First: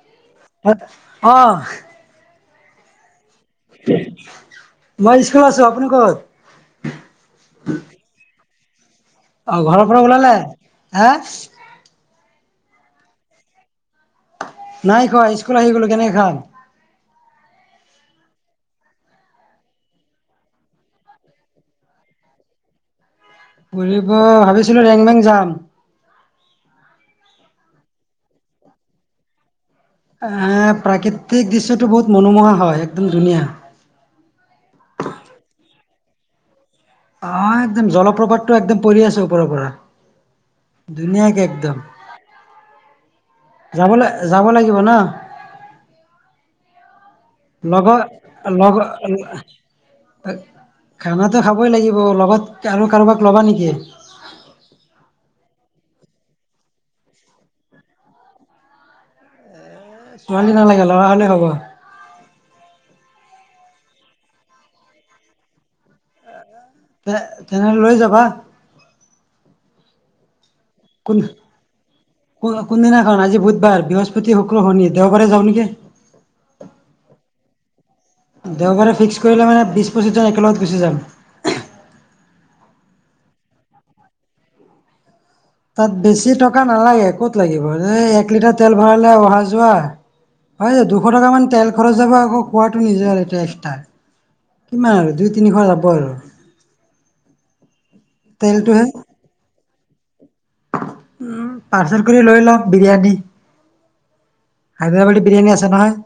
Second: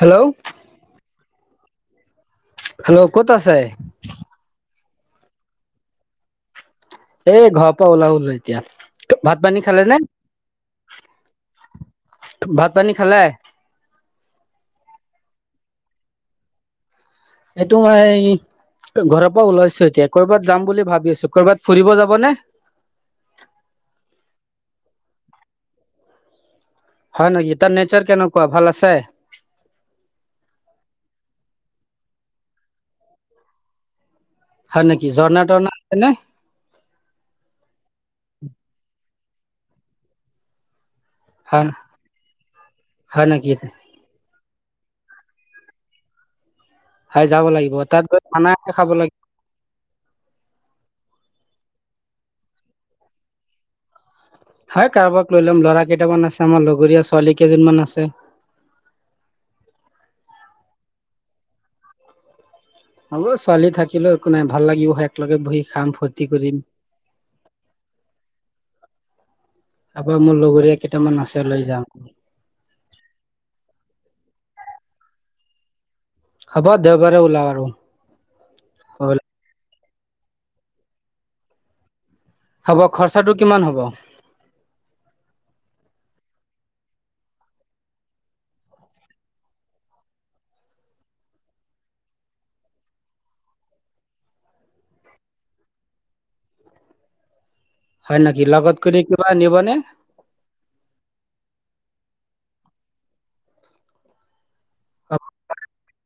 Hello! অহ! Hello ক'ত আছে? মই স্কুলত আছো। আপুনি কত? এ ঘৰৰ পৰা ওলাব ললোঁ এতিয়া। ভাত অ, পানী ঘৰৰ খালে নে পৰা ওলালে? হা ভাত পানী খালে? নাই খোৱা। স্কুল আহি গ'লো কেনেকে খাম। এইটো হয়। ঘৰৰ পৰা ওলাইছো এতিয়া, ক'ৰবাত যাম বুলি ভাবি আছো। ক'ৰবাত ফুৰিব যাব নে? ফুৰিব ভাবিছিলো ৰেংমেং যাম। হয় নেকি? তাৰ নেচাৰ কেনেকুৱা ভাল আছে? আ, প্ৰাকৃতিক দৃশ্যটো বহুত মনোমোহা হয় একদম ধুনীয়া। হয় নেকি, ঝৰ্ণা-টৰ্ণা আছে নে? অ, একদম জলপ্ৰভাপটো একদম পৰি আছে ওপৰৰ পৰা। ধুনীয়াকে হয় একদম। হয় নেকি যাব ল যাব লাগিব ন? হয় যাব লাগিব লগত, তাত গৈ খানা লগ খাব অ, লাগিব আ খানাটো খাবই লাগিব। লগত আৰু কাৰোবাক ল'বা নেকি? হয় কাৰোবাক লৈ ল'ম ল'ৰা কেইটামান আছে। আমাৰ লগৰীয়া ছোৱালী কেইজনীমান আছে। ছোৱালী নালাগে! লৰা হলেই হব। হ'ব ছোৱালী থাকিলেও একো নাই ভাল লাগিব, একেলগে বহি খাম, ফূৰ্তি কৰিম। তেনেহলে লৈ যাবা। তাৰপা মোৰ লগৰীয়া কেইটামান আছে লৈ যাওঁ। কো কোনদিনাখন আজি বুধবাৰ, বৃহস্পতি, শুক্ৰ, শনি, দেওবাৰে যাও নেকি? হ'ব, দেওবাৰে ওলাও আৰু। দেওবাৰে ফিক্স কৰিলে মানে বিশ, পঁচিছজন একেলগত গুচি যাম। হ'ব খৰচাটো কিমান হ'ব? তাত বেছি টকা নালাগে ক'ত লাগিব এই এক লিটাৰ তেল ভৰালে অহা যোৱা। হয় যে দুশ টকামান তেল খৰচ যাব আকৌ খোৱাটো নিজে আৰু এতিয়া এক্সট্ৰা। কিমান আৰু দুই তিনিশ যাব আৰু। হয় নেকি লগত তেলটোহে কৰি কিবা নিবনে? উম পাৰ্চেল কৰি লৈ লম বিৰিয়ানী। হাইদৰাবাদী বিৰিয়ানী আছে নহয়।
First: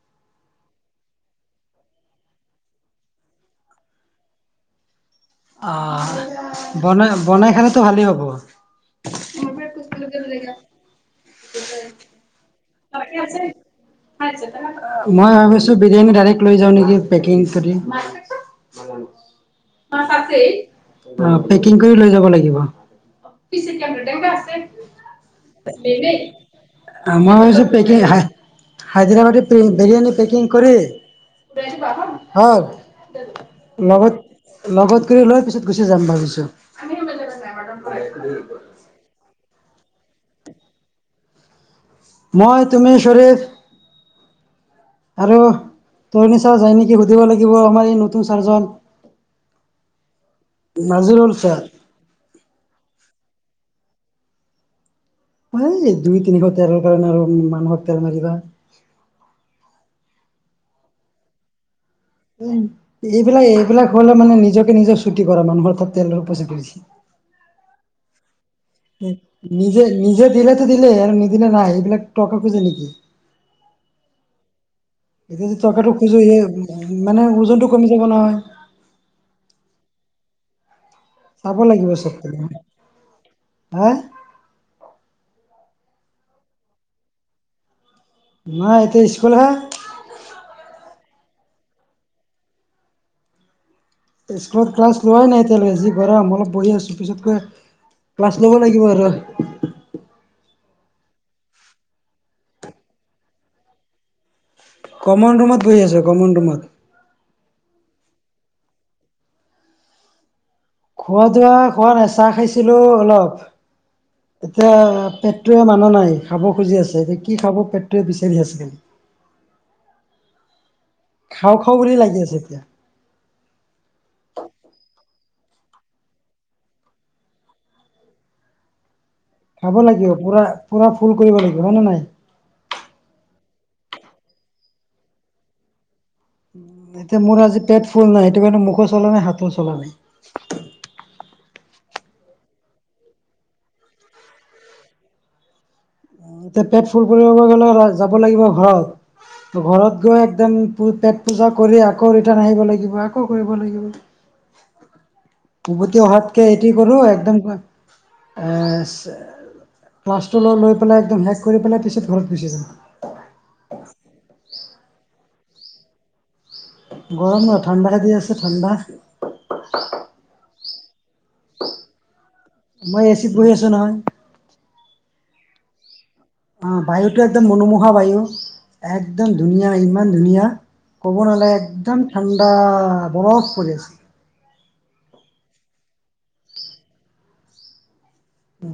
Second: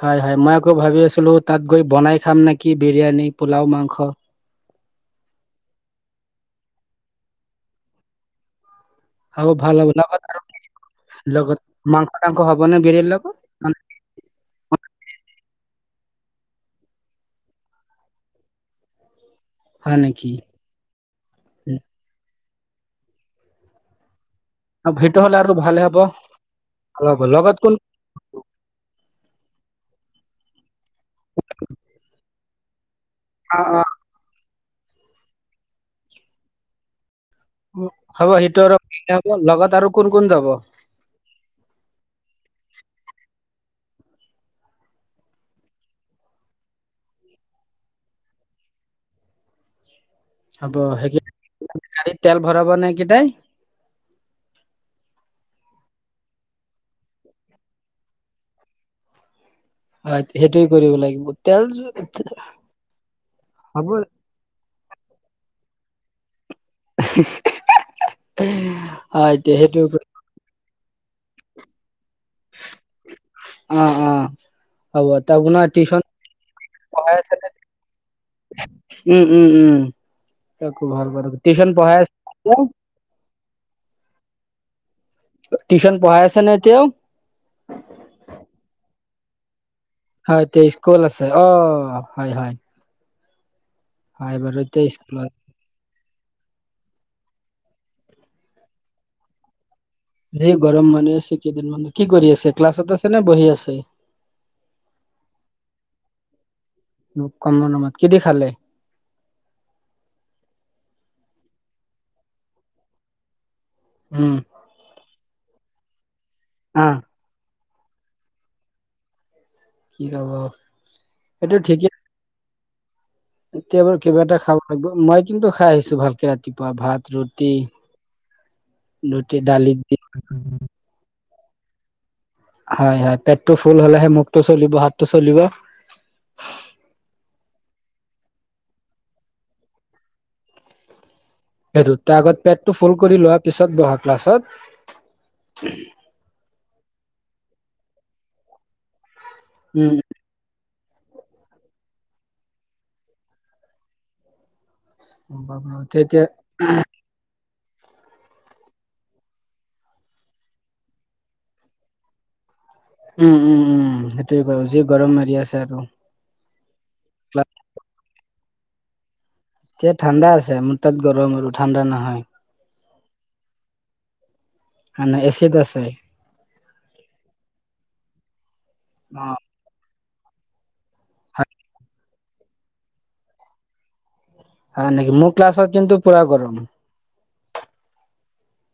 হয় হয় মই আকৌ ভাবি আছিলো তাত গৈ বনাই খাম নেকি বিৰিয়ানী পোলাও, মাংস। অঁ বনাই বনাই খালেতো ভালেই হব। হ ভাল হব লগ লগত মাংস তাং হব ন বিৰেল লগত। মই ভাবিছো বিৰিয়ানী ডাইৰে্ট লৈ যাওঁ নেকি পেকিং কৰি। ম হয় নেকি চছে। পেকিং কৰি লৈ যাব লাগিব। অ ভেট হলে আৰু ভালে হব। ভাল হ'ব মই লগত ভাবিছোঁ কোন পেকিং হাই হায়দৰাবাদী বিৰিয়ানী পেকিং কৰি। অ অ হয় লগত। লগত কৰি লোৱাৰ পিছত গুচি যাম ভাবিছোঁ। হ'ব সিটোৰ হব লগত আৰু কোন কোন যাব। মই, তুমি, চৰিদ আৰু তই নিশা যাই নেকি সুধিব লাগিব আমাৰ এই নতুন চাৰজন। হব সেই নাজিৰুল ছাৰ গাড়ীত তেল ভৰাব নে হেইকিতটাই। হয় দুই তিনিশ তেলৰ কাৰণে আৰু মানুহক তেল মাৰিবা। হয় সেইটোৱে কৰিব লাগিব তেল এইবিলাক হ'ব এইবিলাক হলে মানে নিজকে নিজৰ ছুটি কৰা মানুহৰ অথাাত তেলৰ উপচা কৰিছে। উ [unintelligible] নিজে নিজে দিলেতো দিলে আৰু নিদিলে নাই এইবিলাক টকা খুজে নেকি! অঁ, অঁ। এতিয়া য টকাটো খোজো সে পঢ়াই মানে আছে ওজনতটো কমি যাব নহয়। উম উম উম তাকো ভাল প চাব টিউচন লাগিব পঢ়াই আ চব পিনে। হা। টিউশন পঢ়াইছে নাইতিয়া। নাই এইতিয়া স্কুল হে। হয় এতিয়া স্কুল আছে অ হয় হয়। হয় বাৰু স্কুলত এতিয়া ক্লাছ লোৱা স্কুলত নাই। তেয়াল যি গৰম অলপ বহি আছো পিছতকৈ ক্লাছ ল'ব লাগিব আৰু। যি গৰম মানুহ আছে কেইদিনমানান কি কৰি আছে ক্লাছত আছে নে বহি আছে। কমন ৰুমত বহি আছে কমন ৰুমত। কম নম্মদ কিদি খালে। খোৱা দোৱা খোৱা নেচাহ খাইছিলো অলপ। উম। এতিয়া পেটোৱয়ে মানুহ নাই খাব খুজি আহ আছে এতিয়া কি খাব পেট। বিচাৰি আছেি কি খাব সেইটো খাওঁ খাওঁ ঠিকে বুলি লাগি আছে এতিয়া। এতিয়া বাৰু কিবা এটা খাব লাগিব মই কিন্তু খাই আহিছো ভালকে ৰাতিপুৱা ভাত, ৰুটি। ৰুটি দালি। ফুন কৰিব লাগিব জনো নে নাই? হয় হয়। পেটটো ফুল হলেহে মুখটো চলিব, হাতটো চলিব। এতিয়া মোৰ আজি পেট ফুল নাই, সেইটো কাৰণে মুখো চলা নাই, হাতো চলা নাই। সেইটো তাৰ আগত পেটটো ফুল কৰি লোৱা, পিছত বহা ক্লাছত এতিয়া পেট ফুল কৰিব গলে যাব লাগিব ঘৰত, উম ঘৰত গৈ একদম পেট পূজা কৰি আকৌ ৰিটাৰ্ণ আহিব লাগিব, আকৌ কৰিব লাগিব। পুৰ্বটি তেতিয়া অহাতকে হেতি‌ কৰক, একটাইম এহ, ক্লাছটোলৈ লৈ পেলাই একদম হেষ কৰি পেলাই পিছত ঘৰত গুচি যাম। উম, উম, উম। সেইটোৱে কৰো, যি গৰম মাৰি আছে আৰু গৰম নহ, ঠাণ্ডা দি আছে, ঠাণ্ডা এতিয়া ঠাণ্ডা আছে, মোৰ তাত গৰম আৰু ঠাণ্ডা নহয়। মই এচিত বৈ আছো নহয়। এনাই এছিত আছে। অহ বায়ুটো একদম মনোমোহা বায়ু, একদম ধুনীয়া, ইমান ধুনীয়া। কব নালাগে, একদম ঠাণ্ডা, বৰফ পৰিছে। হয় নেকি, মোৰ ক্লাছত কিন্তু পুৰা গৰম।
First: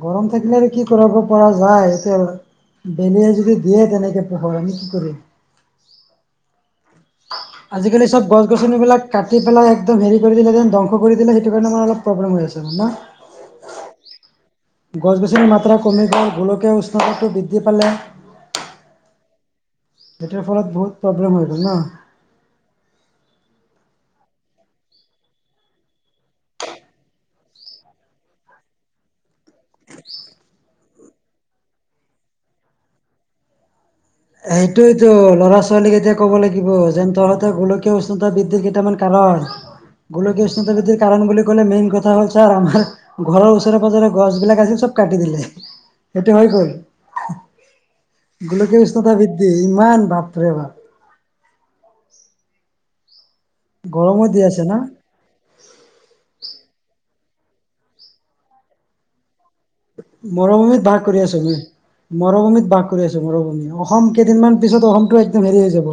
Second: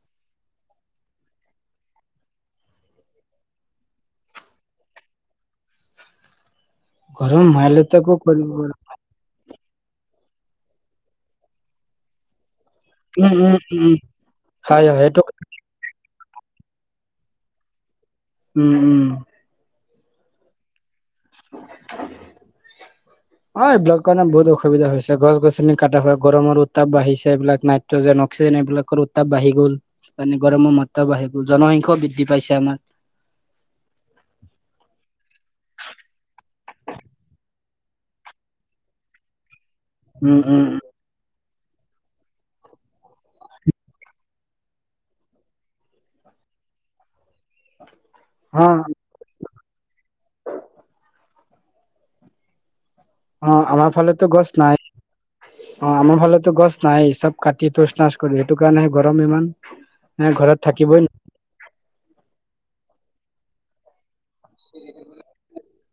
গৰম থাকিলে কি কৰিব পৰা যায়, এইটোৱে আৰু এনেই যদি দিয়ে তেনেকে, পোহৰ আমি কি কৰিম গৰম আজিকালি মাইলতাকো চব গছ কৰিব গছনি বিলাক কাটি পেলাই একদম হেৰি কৰি কিনি যেন ধ্বংস কৰি দিলে, সেইটো কাৰণে মানে অলপ প্ৰব্লেম হৈ আছে মানে চা উম, উম, উম। হয় গছ সেইটো গছনিৰ কমি গৈ, গোলকীয় উষ্ণতাটো বৃদ্ধি পালে। উম, উম। এতিয়াৰ ফলত বহুত প্ৰব্লেম হৈ গ'ল জানা [inaudible] অ এইবিলাকৰ কাৰণে বহুত অসুবিধা হৈছে, গছ গছনি কাটা হয়। গৰমৰ উত্তাপ বাঢ়িছে, এইবিলাক নাই। নাইট্ৰ যেন অক্সিজেন, এইবিলাকৰো উত্তাপ বাঢ়ি গ'ল। মানে গৰমৰ মত্ৰা বাঢ়ি গল, জনসংখ্যাও বৃদ্ধি পাইছে আমাৰ এইটোৱেতো ল'ৰা ছোৱালীক এতিয়া ক'ব লাগিব, যেন তহতৰ গোলকীয় উষ্ণতা বৃদ্ধিৰ কেইটামান কাৰণ। [inaudible] গুলকীয় উম উষ্ণতা বৃদ্ধি কাৰণ বুলি কলে মেইন কথা হ'ল, ছাৰ আমাৰ ঘৰৰ ওচৰে পাজৰে গছ বিলাক আছিল, চব কাটি দিলে। এতিয়া হৈ গ'ল, অ গোলকীয় উষ্ণতা বৃদ্ধি, ইমান বাপৰে‌ বা অহ, আমাৰ গৰমত ফালেতো দি গছ আছে না নাই। অহ, আমাৰ ফালেতো গছ নাই। চব কাটি তোচ নাচ কৰি সেইটো কাৰণে গৰম ইমান। এ ঘৰত মৰুভূমিত বাস থাকিবই কৰি আছো, মৰুভূমিত বাস কৰি আছোঁ, মৰুভূমি অসম কেইদিনমান পিছত অসমটো একদম হেৰি হৈ যাব।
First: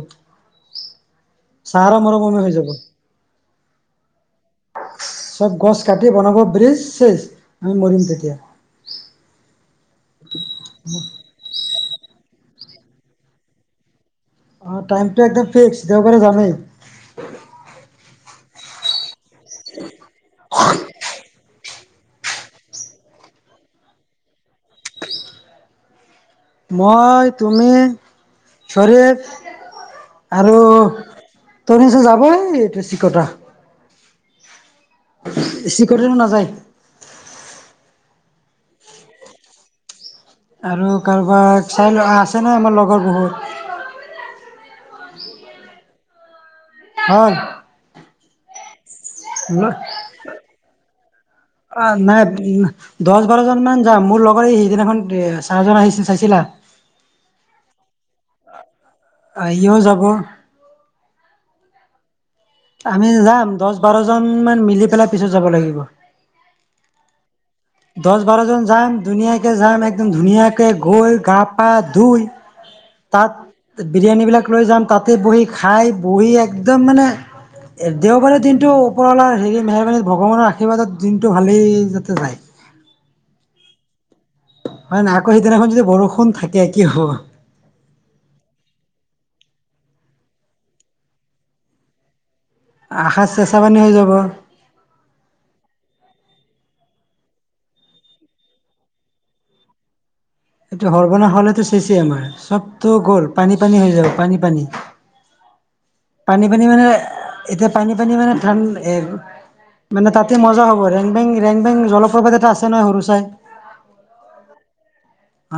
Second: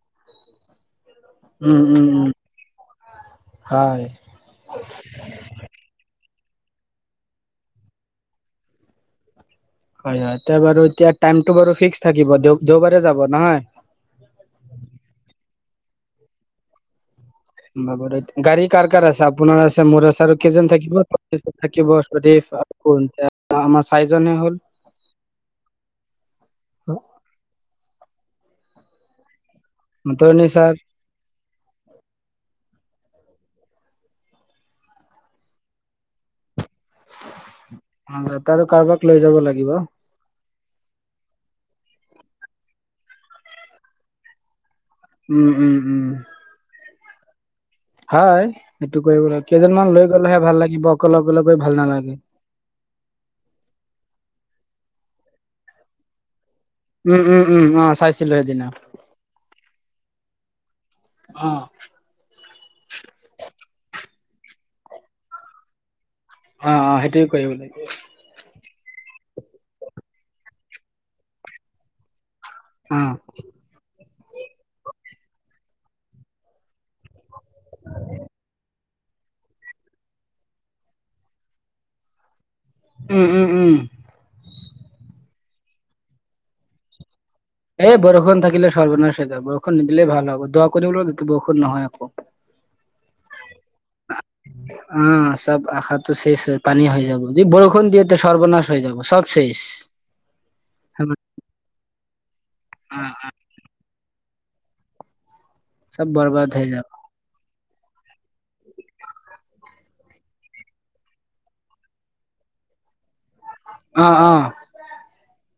উম ছাৰ উম উম মৰমতে হৈ যাব। হয় চব গছ কাটি বনাব ব্ৰিজ চেজ। আমি মৰিম তেতিয়া হয় হয়। এতিয়া বাৰু এতিয়া টাইমটো বাৰু ফিক্স থাকিব, দেওবাৰে যাব নহয়। টাইমতো একদম ফিক্স, দেওবাৰে যামেই। গাড়ী কাৰ কাৰ আছে, আপোনাৰ আছে, মোৰ আছে আৰু কেইজন থাকিব। থাকিব আকৌ ‌দেই, কোন আমাৰ চাইিজনে হলো। মই তুমি ধৰিত মতৰণি আৰু ছাৰ তোমিটো যাবই‌, ৰবা চিকৰিতিটো নাযায়। এটা আৰু কাৰোবাক লৈ যাব লাগিব। আৰু কাৰোবাক চাই লও আছেনে আমাৰ লগৰ বহুত। উম উম উম। অ, হয়, সেইটো কৰিবলে হয় কেইজনমান লৈ গলেহে ভাল লাগিব অকলে অকলে ভাল নালাগে। উম মা দহ বাৰজন মান যাম। মোৰ লগৰ এই সিদিনাখন চাৰজন আহিছিলে চাইছিলা? উম উম উম উম চাইছিলো সেইদিনা। আহিয়ো যাবৰ অ, আমি যাম। দহ বাৰজন মান মিলি পেলাই পিছত যাব লাগিব। অ অ সেইটোয়ে কৰিব লাগে। দহ বাৰজন যাম। ধুনীয়াকৈ যাম একদম ধুনীয়াকৈ গৈ গা পা ধুই অ তাত বিৰিয়ানী বিলাক লৈ যাম তাতে বহি খাই বহি একদম মানে এ দেওবাৰে দিনটো ওপৰলা হেৰি মেহৰবানীত ভগৱানৰ আশীৰ্বাদত দিনটো ভালেই যাতে যায়। উম উম উম। মানে নাই আকৌ সিদিনাখন যদি বৰষুণ থাকে কি হ'ব? এই বৰষুণ থাকিলে সৰ্বনাশ হৈ যাব। বৰষুণ নিদিলে ভাল হব দোৱা কৰিবলো বৰষুণ নহয় আকৌ। [inaudible] আশাত চেঁচা পানী হৈ যাব। [unintelligible] অ চব আশাতটো শেষ হৈ পানী হৈ যাব। য বৰষুণ দিয় সৰ্বনাশ হৈ যাব সব শেষ। এইটো সৰ্বনাশ হ'লেতো চেচে আমাৰ চবতো গ'ল পানী পানী হৈ যাব পানী পানী। চব পানী বৰবাদ পানী হৈ মানে, যাব এতিয়া পানী পানী মানে ঠান এ মানে তাতে মজা হ'ব। ৰেংবেং ৰেংবেং জলপ্ৰপাত এটা আছে নহ সৰু চাই। অঁ অঁ।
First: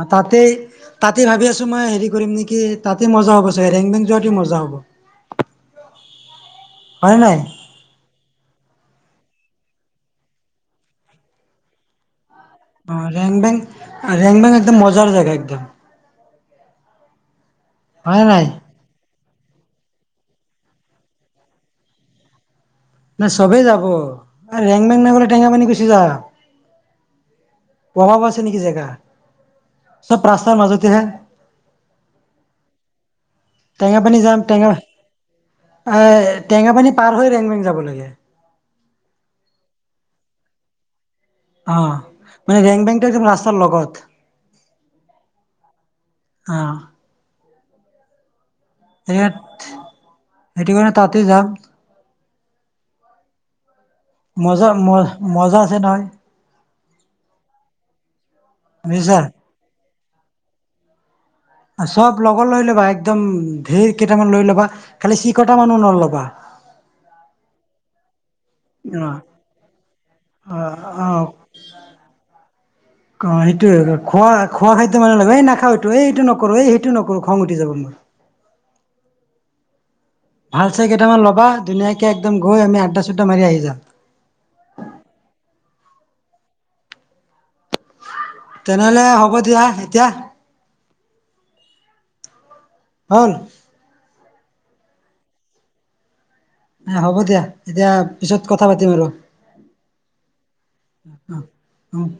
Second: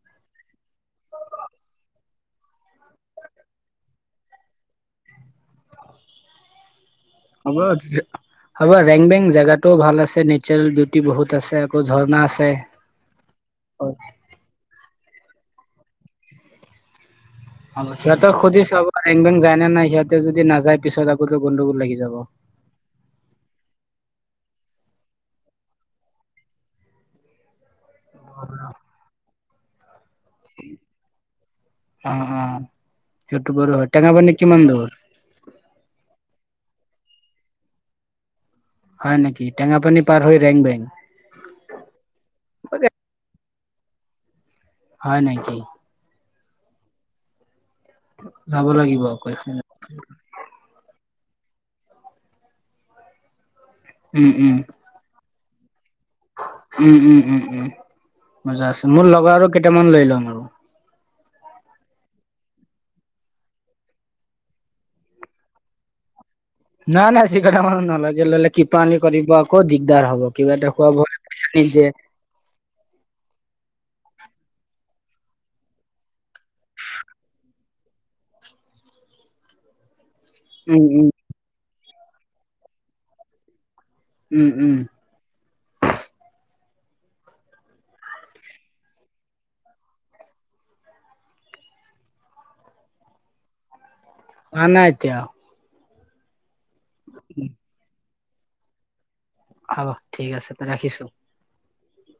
অ তাতেই। তাতে ভাবি আছো মই হেৰি কৰিম নেকি, তাতে মজা হব চাগে ৰেং বেং যোৱাতে মজা হ'ব। [inaudible] হয় নাই? সময়তকে। হব ৰেং বেং জেগাটোও ভাল আছে, নেটচাৰেল বিউটি বহুত আছে আকৌ ঝৰ্ণা আছে। অ, ৰেং বেং হ'ব ৰেং বেং একদম মজাৰ জেগা একদম। অ, হয় সিহঁতেক নাই সুধি চাব আ ৰেং বেং নে নাই সিহঁতে যদি নাযায় পিছত আগো গোণ্ডগোল লাগি যাব। নাই, চবেই যাব ৰেং বেং নাই বোলে টেঙা পানী গুচি যা। পবাব আছে নেকি জেগা? চব ৰাস্তাৰ মাজতেহে। অ, অ, সেটো বাৰু হয়, টেঙা টেঙাপানী পানী যাম কিমান টেঙা দূৰ? এ ই টেঙাপানী পাৰ হৈ ৰেং বেং যাব লাগে। হয় নকি? টেঙা পানী পাৰ হৈ ৰেং বেং। অ, মানে ৰেং বেং একদম ৰাস্তাৰ লগত। হয় নেকি? অহ, যাব লাগিব আকৌ এ ইয়াত [unintelligible] সেইটো কাৰণে তাতে যাম উম উম মজা মই। মজা আছে নহয়। উম, উম, উম, উম, মজা আছে মোৰ বুজিছা লগৰ আৰু কেইটামান লৈ লম আৰু। চব, লগৰ লৈ ল'বা একদম ধেৰ কেইটামান লৈ ল'বা, খালি চিকটা মানো নল'বা। ন, নাই চিকটা মানুহ নলয় [inaudible] কিপাণী অ কৰিব আকৌ দিগদাৰ হ'ব, কিবা অ এটা খোৱা অ বোৱা নিযে অ, এইটো খোৱা খোৱা খাদ্য মানুহ লে এই নাখা এইটো এইটো নকৰো, এই সেইটো নকৰো, খং উঠি যাব মোৰ। ভাল উম চাই উম কেইটামান লবা ধুনীয়াকে একদম গৈ আমি আড্ডা-চড্ডা মাৰি আহি যাম। উম, উম, তেনেহলে, হ'ব দিয়া এতিয়া। হ'ল। হোৱা‌ নাই এতিয়াও হ'ব দিয়া এতিয়া পিছত কথা পাতিম আৰু। হ'ব, ঠিক আছে ৰাখিছো। উম, উম,